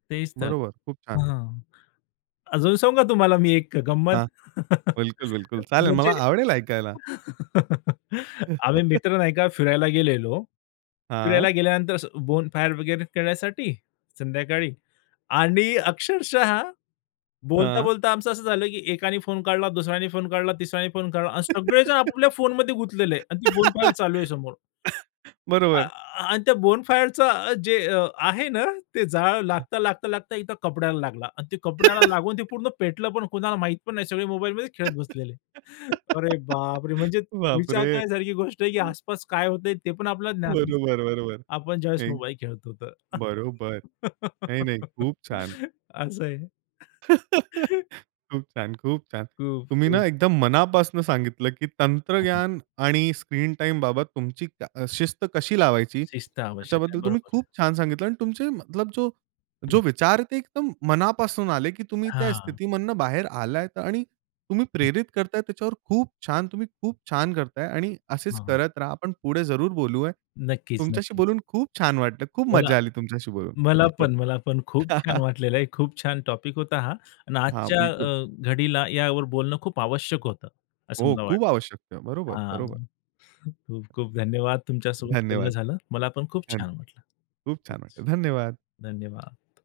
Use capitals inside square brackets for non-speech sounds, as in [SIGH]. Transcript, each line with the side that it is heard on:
left: तेच तर.
right: बरोबर. खूप छान.
left: हां. अजून सांगू का तुम्हाला मी एक अ, गंमत?
right: हां.
left: [LAUGHS]
right: बिलकुल-बिलकुल. चालेल,
left: म्हणजे
right: मला आवडेल ऐकायला.
left: [LAUGHS] आम्ही
right: [CHUCKLES]
left: मित्र नाही का फिरायला गेलेलो. फिरायला
right: हां.
left: गेल्यानंतर असं बोनफायर वगैरे करण्यासाठी संध्याकाळी आणि अक्षरशः
right: हां.
left: बोलता-बोलता आमचं असं झालं की एकाने फोन काढला, दुसऱ्याने फोन काढला, तिसऱ्याने फोन काढला अन सगळेजण
right: [LAUGHS]
left: आपापल्या फोनमध्ये गुतलेले आणि ती बोनफायर चालू आहे समोर.
right: [LAUGHS] [COUGHS]
left: आ
right: बरोबर.
left: आ आणि त्या बोनफायरचं जे आहे ना, ते जाळ,
right: हं.
left: लागता-लागता-लागता इथं कपड्याला लागला आणि ते कपड्याला लागून ते
right: [LAUGHS]
left: पूर्ण पेटलं पण कुणाला माहीत पण नाही, सगळे मोबाईलमध्ये खेळत बसलेले. [CHUCKLES] अरे
right: [GIGGLES]
left: बाप रे! म्हणजे
right: बाप
left: विचार
right: रे!
left: करण्यासारखी गोष्ट आहे की आसपास काय होतंय ते पण आपल्याला ज्ञात नसते.
right: बरोबर, बरोबर.
left: आपण ज्यावेळेस
right: थँक.
left: मोबाईल खेळतो तर.
right: बरोबर. नाही, नाही.
left: [LAUGHS]
right: खूप छान. हं.
left: असं आहे.
right: [LAUGHS] खूप छान. खूप छान.
left: खूप,
right: तुम्ही ना
left: खूप.
right: एकदम मनापासनं सांगितलं की
left: आपण.
right: तंत्रग्यान आणि स्क्रीन टाईम बाबत तुमची क अ, शिस्त कशी लावायची?
left: शिस्त आवश्यक आहे.
right: त्याच्याबद्दल तुम्ही
left: बरोबर आहे.
right: खूप छान सांगितलं आणि तुमचे, मतलब जो जो
left: हं.
right: विचार ते एकदम मनापासून आले की तुम्ही त्या
left: हां.
right: स्थितीमधनं बाहेर आलायत आणि तुम्ही
left: हं.
right: प्रेरित करताय, त्याच्यावर खूप छान, तुम्ही खूप छान करताय आणि असेच
left: हां.
right: करत राहा. आपण पुढे जरूर बोलूया.
left: नक्कीच,
right: तुमच्याशी
left: नक्कीच.
right: बोलून खूप छान वाटलं. खूप
left: मला
right: मज्जा आली तुमच्याशी बोलून.
left: मला
right: बिलकुल.
left: पण, मला पण. खूप छान
right: [LAUGHS]
left: वाटलेलं आहे. खूप छान टॉपिक होता हा. आणि
right: हां.
left: आजच्या
right: बिलकुल.
left: अ, घडीला यावर बोलणं खूप आवश्यक होतं. असं
right: हो,
left: मला
right: खूप आवश्यकता आहे.
left: वाटतं.
right: बरोबर, बरोबर.
left: हां. खूप-खूप धन्यवाद तुमच्यासोबत बोलणं
right: धन्यवाद.
left: झालं. मला पण खूप
right: धन
left: छान वाटलं.
right: खूप छान
left: तेच.
right: वाटलं. धन्यवाद.
left: धन्यवाद.